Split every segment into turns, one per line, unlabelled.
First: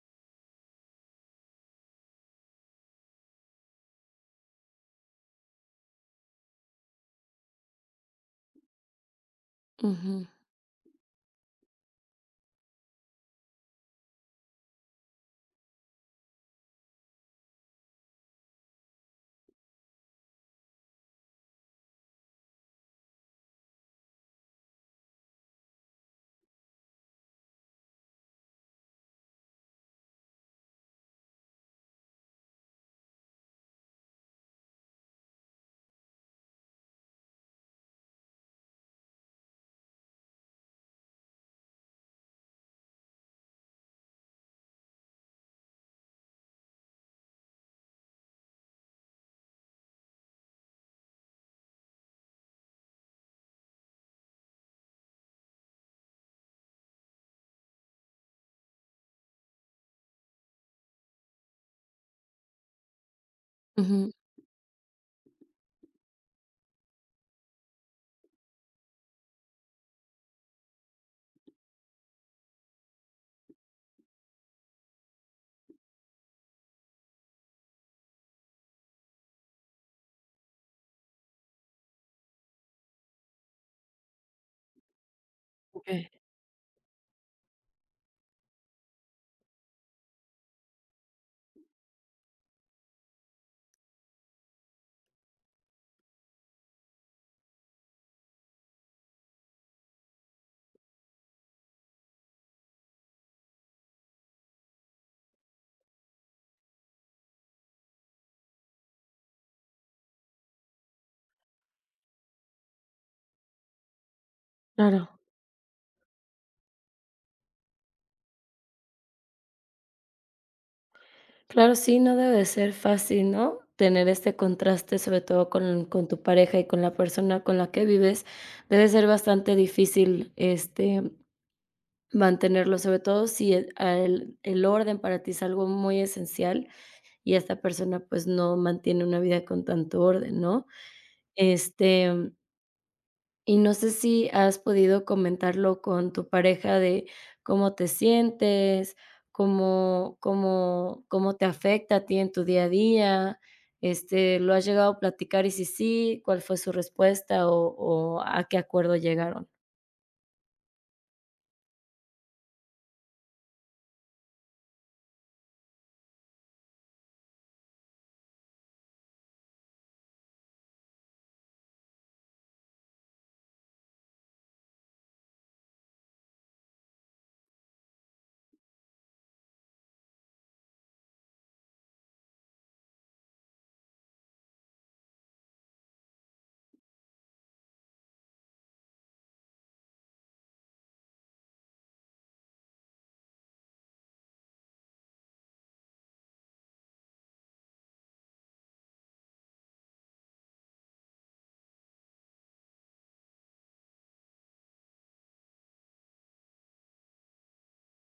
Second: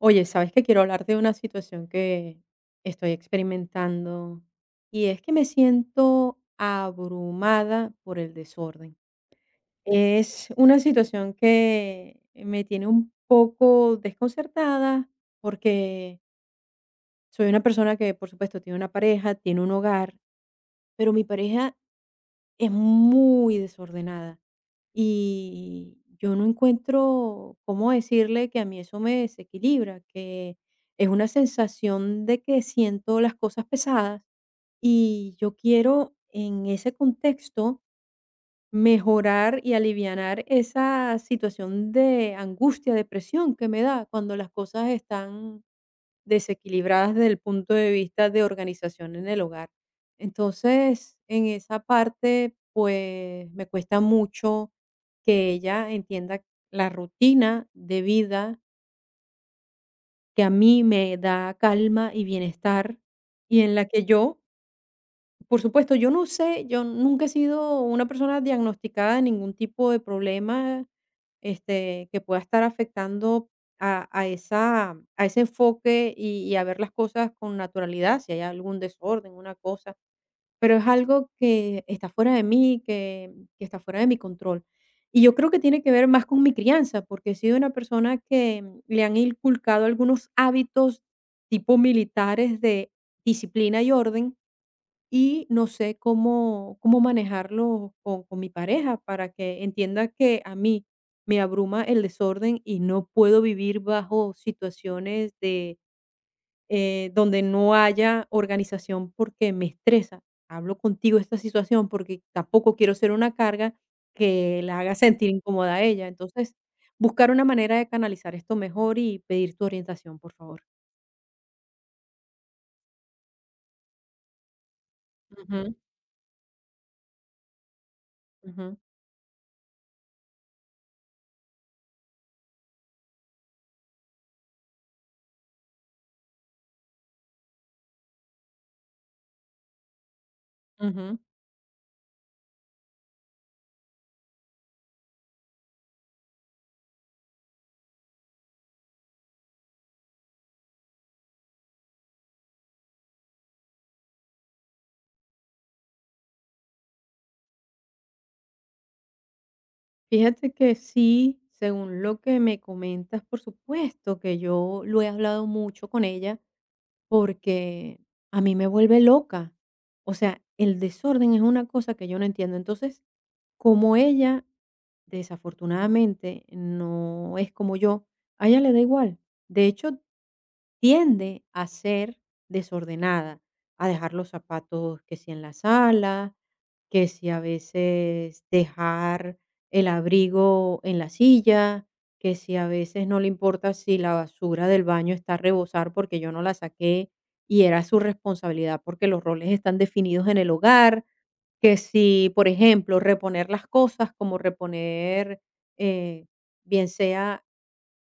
Oye, sabes que quiero hablar de una situación que estoy experimentando y es que me siento abrumada por el desorden.
Ujú,
Es una situación que me tiene un poco desconcertada porque soy una persona que, por supuesto, tiene una pareja, tiene un hogar, pero mi pareja es muy desordenada y yo no encuentro cómo decirle que a mí eso me desequilibra, que es una sensación de que siento las cosas pesadas y yo quiero en ese contexto mejorar y alivianar esa situación de angustia, depresión que me da cuando las cosas están desequilibradas desde el punto de vista de organización en el hogar. Entonces, en esa parte, pues me cuesta mucho que ella entienda la rutina de vida que a mí me da calma y bienestar y en la que
ujú,
yo por supuesto, yo no sé, yo nunca he sido una persona diagnosticada de ningún tipo de problema, que pueda estar afectando a ese enfoque y a ver las cosas con naturalidad, si hay algún desorden, una cosa, pero es algo que está fuera de mí, que está fuera de mi control. Y yo creo que tiene que ver
okey,
más con mi crianza, porque he sido una persona que le han inculcado algunos hábitos tipo militares de disciplina y orden y no sé cómo manejarlo con mi pareja para que entienda que a mí me abruma el desorden y no puedo vivir bajo situaciones de donde no haya organización porque me estresa. Hablo contigo de esta situación porque tampoco quiero ser una carga que la haga
claro.
sentir incómoda a ella. Entonces, buscar una manera de canalizar esto mejor y pedir tu orientación, por favor.
Claro, sí, no debe de ser fácil, ¿no? Tener este contraste, sobre todo
Ujú,
con tu pareja y con la persona con la que vives,
ujú,
debe ser bastante difícil, mantenerlo, sobre todo si el a el el orden para ti es algo muy esencial y esta persona, pues, no mantiene una vida con tanto orden, ¿no?
ujú.
Este Y no sé si has podido comentarlo con tu pareja de cómo te sientes, cómo te afecta a ti en tu día a día, ¿lo has llegado a platicar? Y si sí, ¿cuál fue su respuesta o a qué acuerdo llegaron?
Fíjate que sí, según lo que me comentas, por supuesto que yo lo he hablado mucho con ella porque a mí me vuelve loca. O sea, el desorden es una cosa que yo no entiendo. Entonces, como ella, desafortunadamente, no es como yo, a ella le da igual. De hecho, tiende a ser desordenada, a dejar los zapatos que si en la sala, que si a veces dejar el abrigo en la silla, que si a veces no le importa si la basura del baño está a rebosar porque yo no la saqué y era su responsabilidad porque los roles están definidos en el hogar, que si, por ejemplo, reponer las cosas, como reponer, eh, bien sea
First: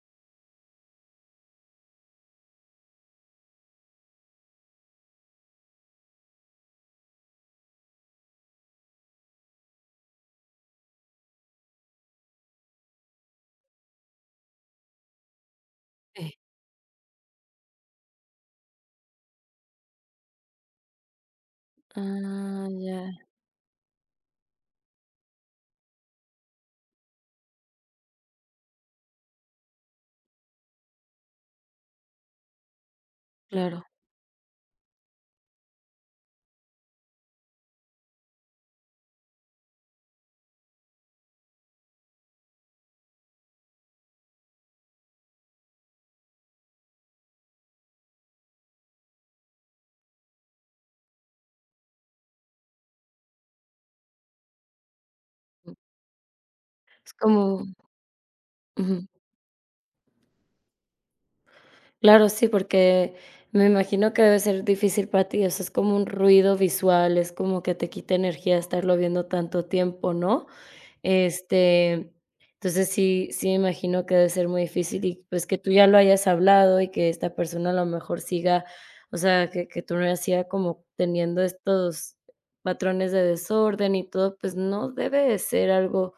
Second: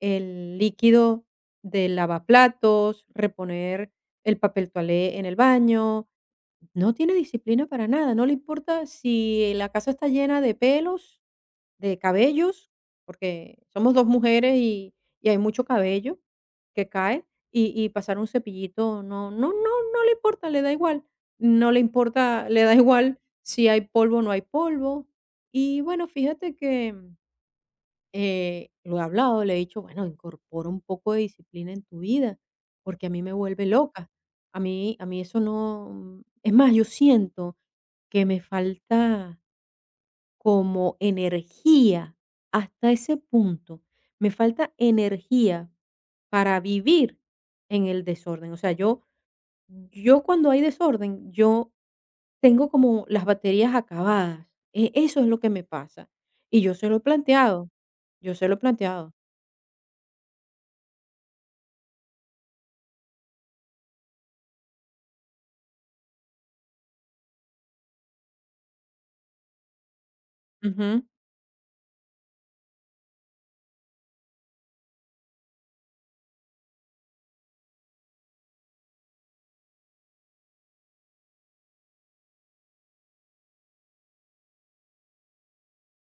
el líquido del lavaplatos, reponer el papel toalé en el baño, no tiene disciplina para nada, no le importa si la casa está llena de pelos, de cabellos, porque somos 2 mujeres y hay mucho cabello
Sí.
que cae, y pasar un cepillito no no le importa, le da igual. No le importa, le
Ah,
da
ya,
igual si hay polvo o no hay polvo. Y bueno, fíjate que lo he hablado, le he dicho, bueno, incorpora un poco de disciplina en tu vida, porque a mí me vuelve
claro.
loca. A mí eso no... Es más, yo siento que me falta como energía hasta ese punto. Me falta energía para vivir en el desorden. O sea, yo cuando hay desorden, yo tengo como las baterías acabadas. Eso es lo que me pasa. Y yo se lo he
Es como
planteado. Yo se lo he
ujú.
planteado.
Claro, sí, porque me imagino que debe ser difícil para ti, o sea, es como un ruido visual, es como que te quita energía estarlo viendo tanto tiempo, ¿no?
Ujú.
Este, entonces sí, sí me imagino que debe ser muy difícil y pues que tú ya lo hayas hablado y que esta persona a lo mejor siga, o sea, que tú no siga como teniendo estos patrones de desorden y todo, pues no debe de ser algo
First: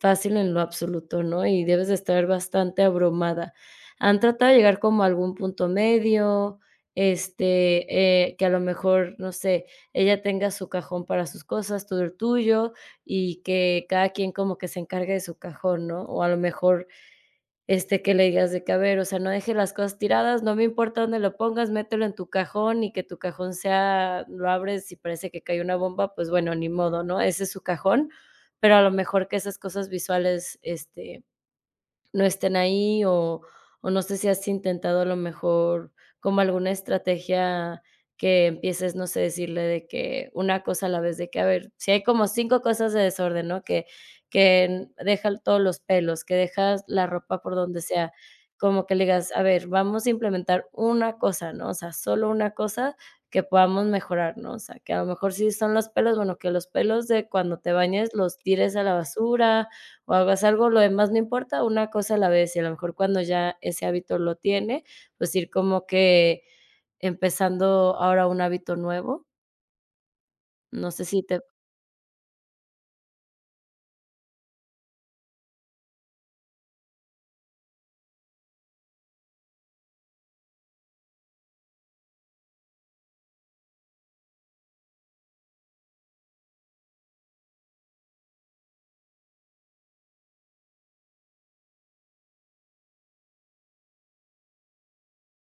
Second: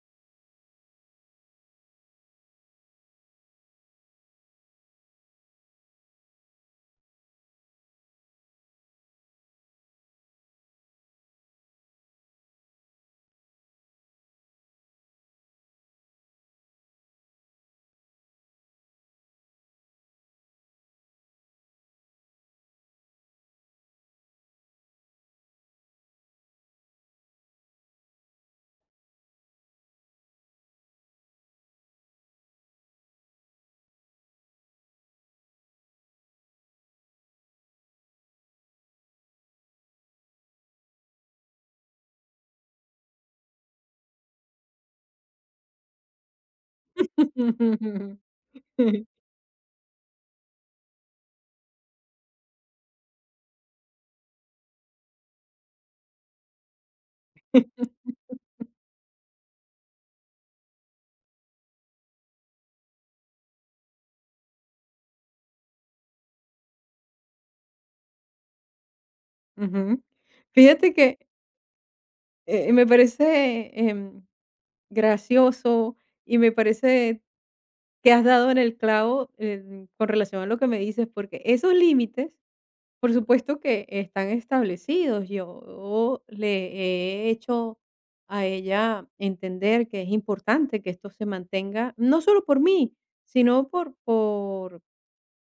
fácil en lo absoluto, ¿no? Y debes de estar bastante abrumada. Han tratado de llegar como a algún punto medio, que a lo mejor, no sé, ella tenga su cajón para sus cosas, tú el tuyo, y que cada quien como que se encargue de su cajón, ¿no? O a lo mejor, que le digas de que, a ver, o sea, no deje las cosas tiradas, no me importa dónde lo pongas, mételo en tu cajón y que tu cajón sea, lo abres y parece que cae una bomba, pues bueno, ni modo, ¿no? Ese es su cajón, pero a lo mejor que esas cosas visuales, no estén ahí, o no sé si has intentado a lo mejor como alguna estrategia que empieces, no sé, decirle de que una cosa a la vez, de que, a ver, si hay como 5 cosas de desorden, ¿no? Deja todos los pelos, que dejas la ropa por donde sea, como que le digas: "A ver, vamos a implementar una cosa, ¿no? O sea, solo una cosa que podamos mejorar", ¿no? O sea, que a lo mejor si son los pelos, bueno, que los pelos de cuando te bañes los tires a la basura, o hagas algo, lo demás no importa, una cosa a la vez, y a lo mejor cuando ya ese hábito lo tiene, pues ir como que empezando ahora un hábito nuevo.
Ujú.
No
Fíjate
sé
que,
si te
me parece, gracioso y me parece que has dado en el clavo, con relación a lo que me dices, porque esos límites, por supuesto que están establecidos. Yo le he hecho a ella entender que es importante que esto se mantenga, no solo por mí, sino por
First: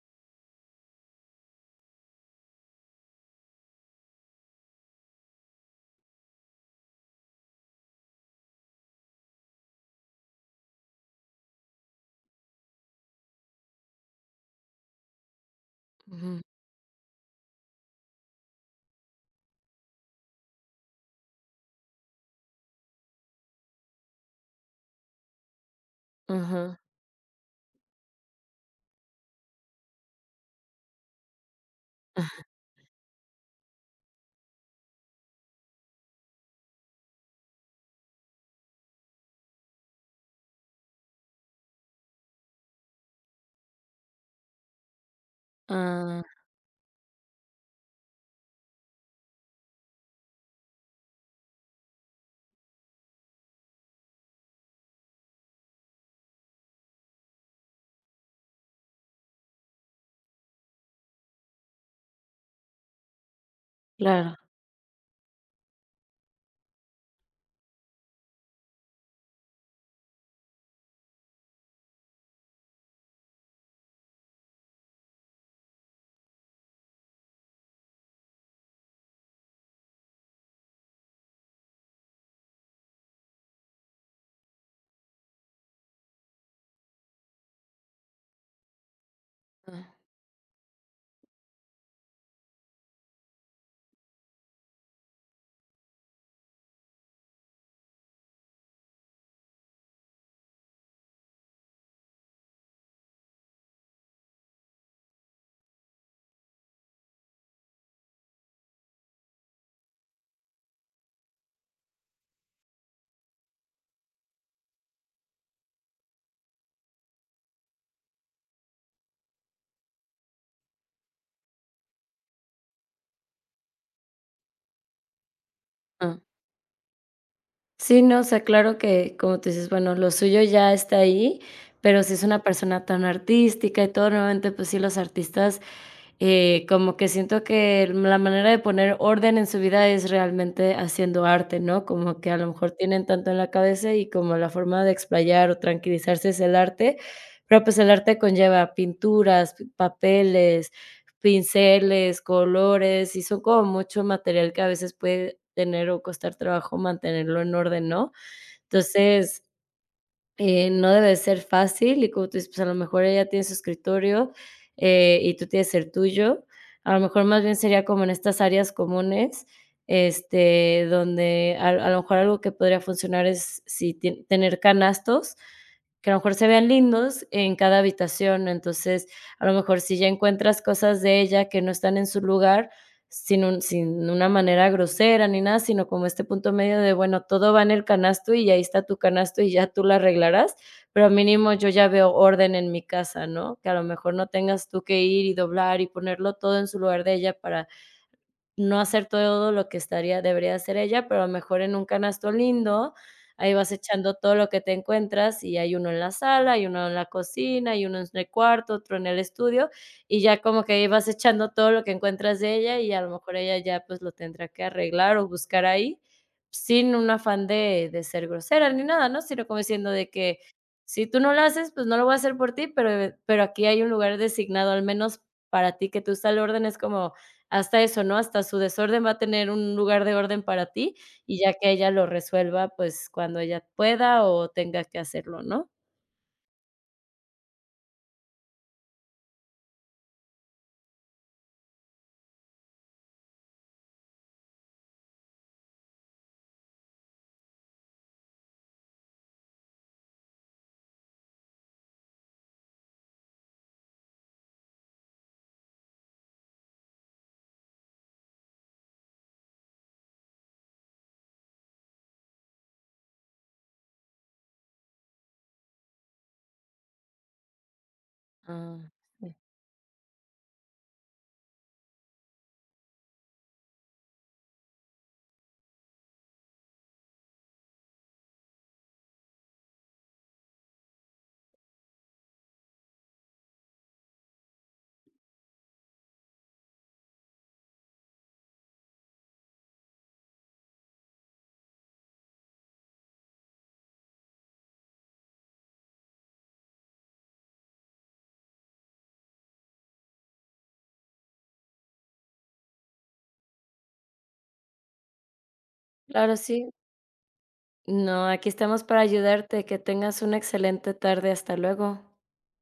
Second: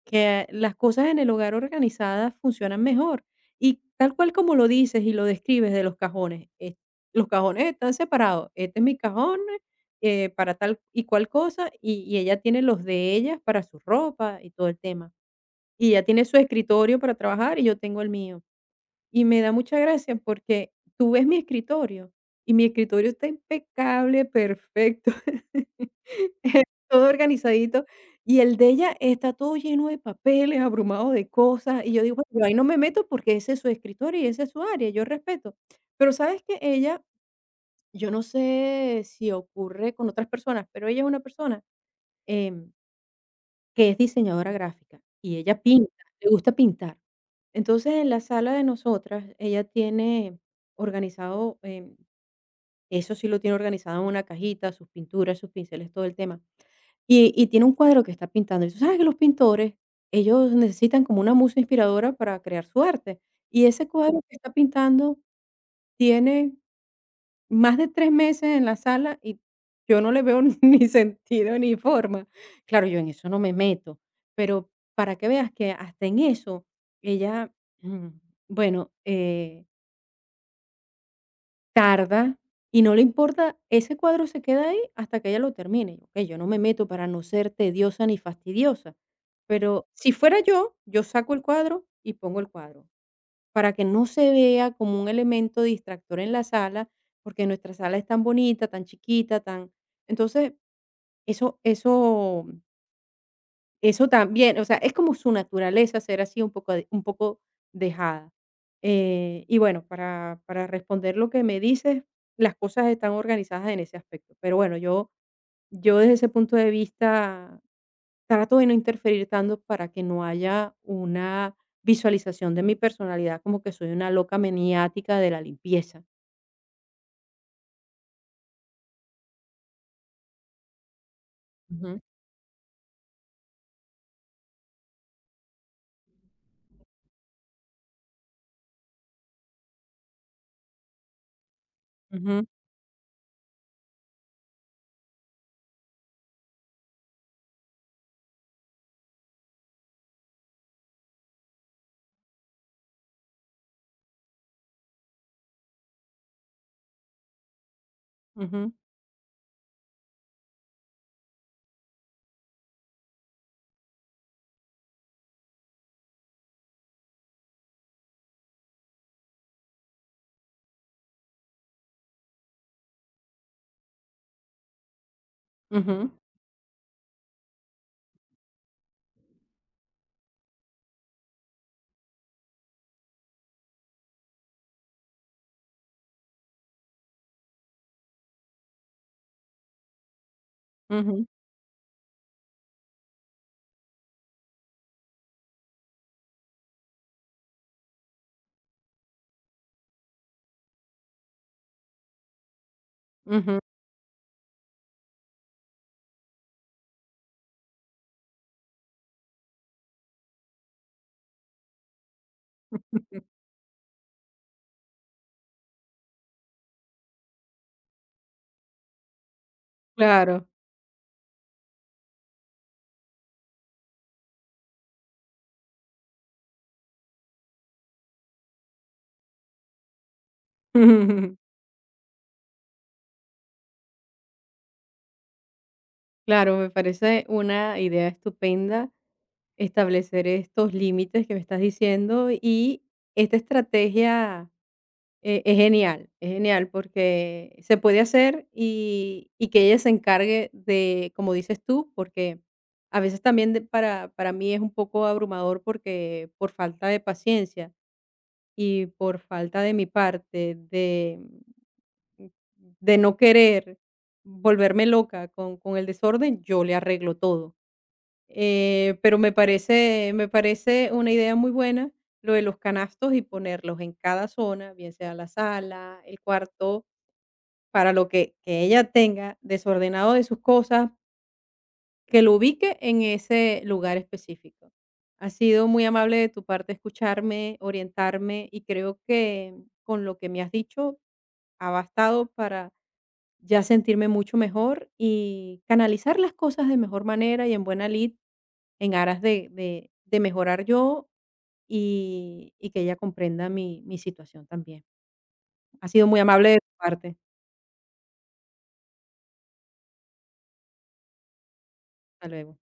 que las cosas en el hogar organizadas funcionan mejor. Y tal cual como lo dices y lo describes de los cajones están separados. Este es mi cajón para tal y cual cosa y ella tiene los de ellas para su ropa y todo el tema. Y ella tiene su
ujú,
escritorio para trabajar y yo tengo el mío. Y me da mucha gracia porque tú ves mi escritorio y mi escritorio está impecable, perfecto.
ujú.
Todo organizadito. Y el de ella está todo lleno de papeles, abrumado de cosas. Y yo digo, bueno, yo ahí no me meto porque ese es su escritorio y esa es su área, yo respeto. Pero sabes que ella, yo no sé si ocurre con otras personas, pero ella es una persona em, que es diseñadora gráfica y ella pinta,
Ah,
le gusta pintar. Entonces, en la sala de nosotras, ella tiene organizado, eso sí lo tiene organizado en una cajita, sus pinturas, sus pinceles, todo el tema. Y tiene un cuadro que está pintando, y tú sabes que los pintores, ellos necesitan como una musa inspiradora para crear su arte, y ese cuadro
claro.
que está pintando tiene más de 3 meses en la sala y yo no le veo ni sentido ni forma. Claro, yo en eso no me meto, pero para que veas que hasta en eso ella, bueno, tarda y no le importa, ese cuadro se queda ahí hasta que ella lo termine. Okey, yo no me meto para no ser tediosa ni fastidiosa, pero
Ah,
si fuera yo, yo saco el cuadro y pongo el cuadro, para que no se vea como un elemento distractor en la sala, porque nuestra sala es tan bonita, tan chiquita, tan entonces, eso eso también, o sea, es como su naturaleza ser así un poco dejada. Y bueno, para responder lo que me dices, las cosas están organizadas en ese aspecto. Pero bueno, yo desde ese punto de vista trato de no interferir tanto para que no haya una visualización de mi personalidad como que soy una loca maniática de la limpieza.
ah. Sí, no, o sea, claro que, como tú dices, bueno, lo suyo ya está ahí,
Ujú.
pero si es una persona tan artística y todo, nuevamente, pues sí, los artistas, como que siento que la manera de poner orden en su vida es realmente haciendo arte, ¿no? Como que a lo
Ujú,
mejor tienen tanto en la cabeza y como la forma de explayar o tranquilizarse es el arte, pero pues el arte conlleva pinturas, papeles, pinceles, colores, y son como mucho material que a veces puede tener o costar trabajo mantenerlo en orden, ¿no?
ujú,
Entonces, no debe de ser fácil y como tú dices, pues, a lo mejor ella tiene su escritorio, y tú tienes el tuyo. A lo mejor más bien sería como en estas áreas comunes, donde a lo mejor algo que podría funcionar es si tien tener canastos que
ujú,
a lo mejor se vean lindos en cada habitación. Entonces, a lo mejor si ya encuentras cosas de ella que no están en su lugar, sin una manera grosera ni nada, sino como este punto medio de, bueno, todo va en el canasto y ahí está tu canasto y ya tú lo arreglarás, pero
ujú,
mínimo yo ya veo orden en mi casa, ¿no? Que a lo mejor no tengas tú que ir y doblar y ponerlo todo en su lugar de ella para no hacer todo lo que estaría debería hacer ella, pero a lo mejor en un canasto lindo, ahí
ujú.
vas echando todo lo que te encuentras, y hay uno en la sala, hay uno en la cocina, hay uno en el cuarto, otro en el estudio, y ya como que ahí vas echando todo lo que encuentras de ella, y a lo mejor ella ya, pues, lo tendrá que arreglar o buscar ahí, sin un afán de ser grosera ni nada, ¿no? Sino como diciendo de que:
Claro.
"Si tú no lo haces, pues, no lo voy a hacer por ti, pero aquí hay un lugar designado, al menos para ti, que tú estás al orden es como hasta eso, ¿no? Hasta su desorden va a tener un lugar de orden para ti, y ya que ella lo resuelva, pues, cuando ella pueda o tenga que hacerlo, ¿no?
Claro, me parece una idea estupenda establecer estos límites que me estás diciendo y esta estrategia es genial porque se puede hacer y que ella se encargue de, como dices tú, porque a veces también para mí es un poco abrumador porque por falta de paciencia y por falta de mi parte de no querer volverme loca con el desorden, yo le arreglo todo
Ah,
pero
sí.
me parece una idea muy buena lo de los canastos y ponerlos en cada zona, bien sea la sala, el cuarto, para lo que ella tenga desordenado de sus cosas, que lo ubique en ese lugar específico. Ha sido muy amable de tu parte escucharme, orientarme y creo que con lo que me has dicho ha bastado para ya sentirme mucho mejor y canalizar las cosas de mejor manera y en buena lid en aras de mejorar yo y que ella comprenda mi situación también. Ha sido muy
Claro,
amable de
sí.
tu parte.
No, aquí estamos para ayudarte. Que tengas una excelente tarde. Hasta luego.
Hasta luego.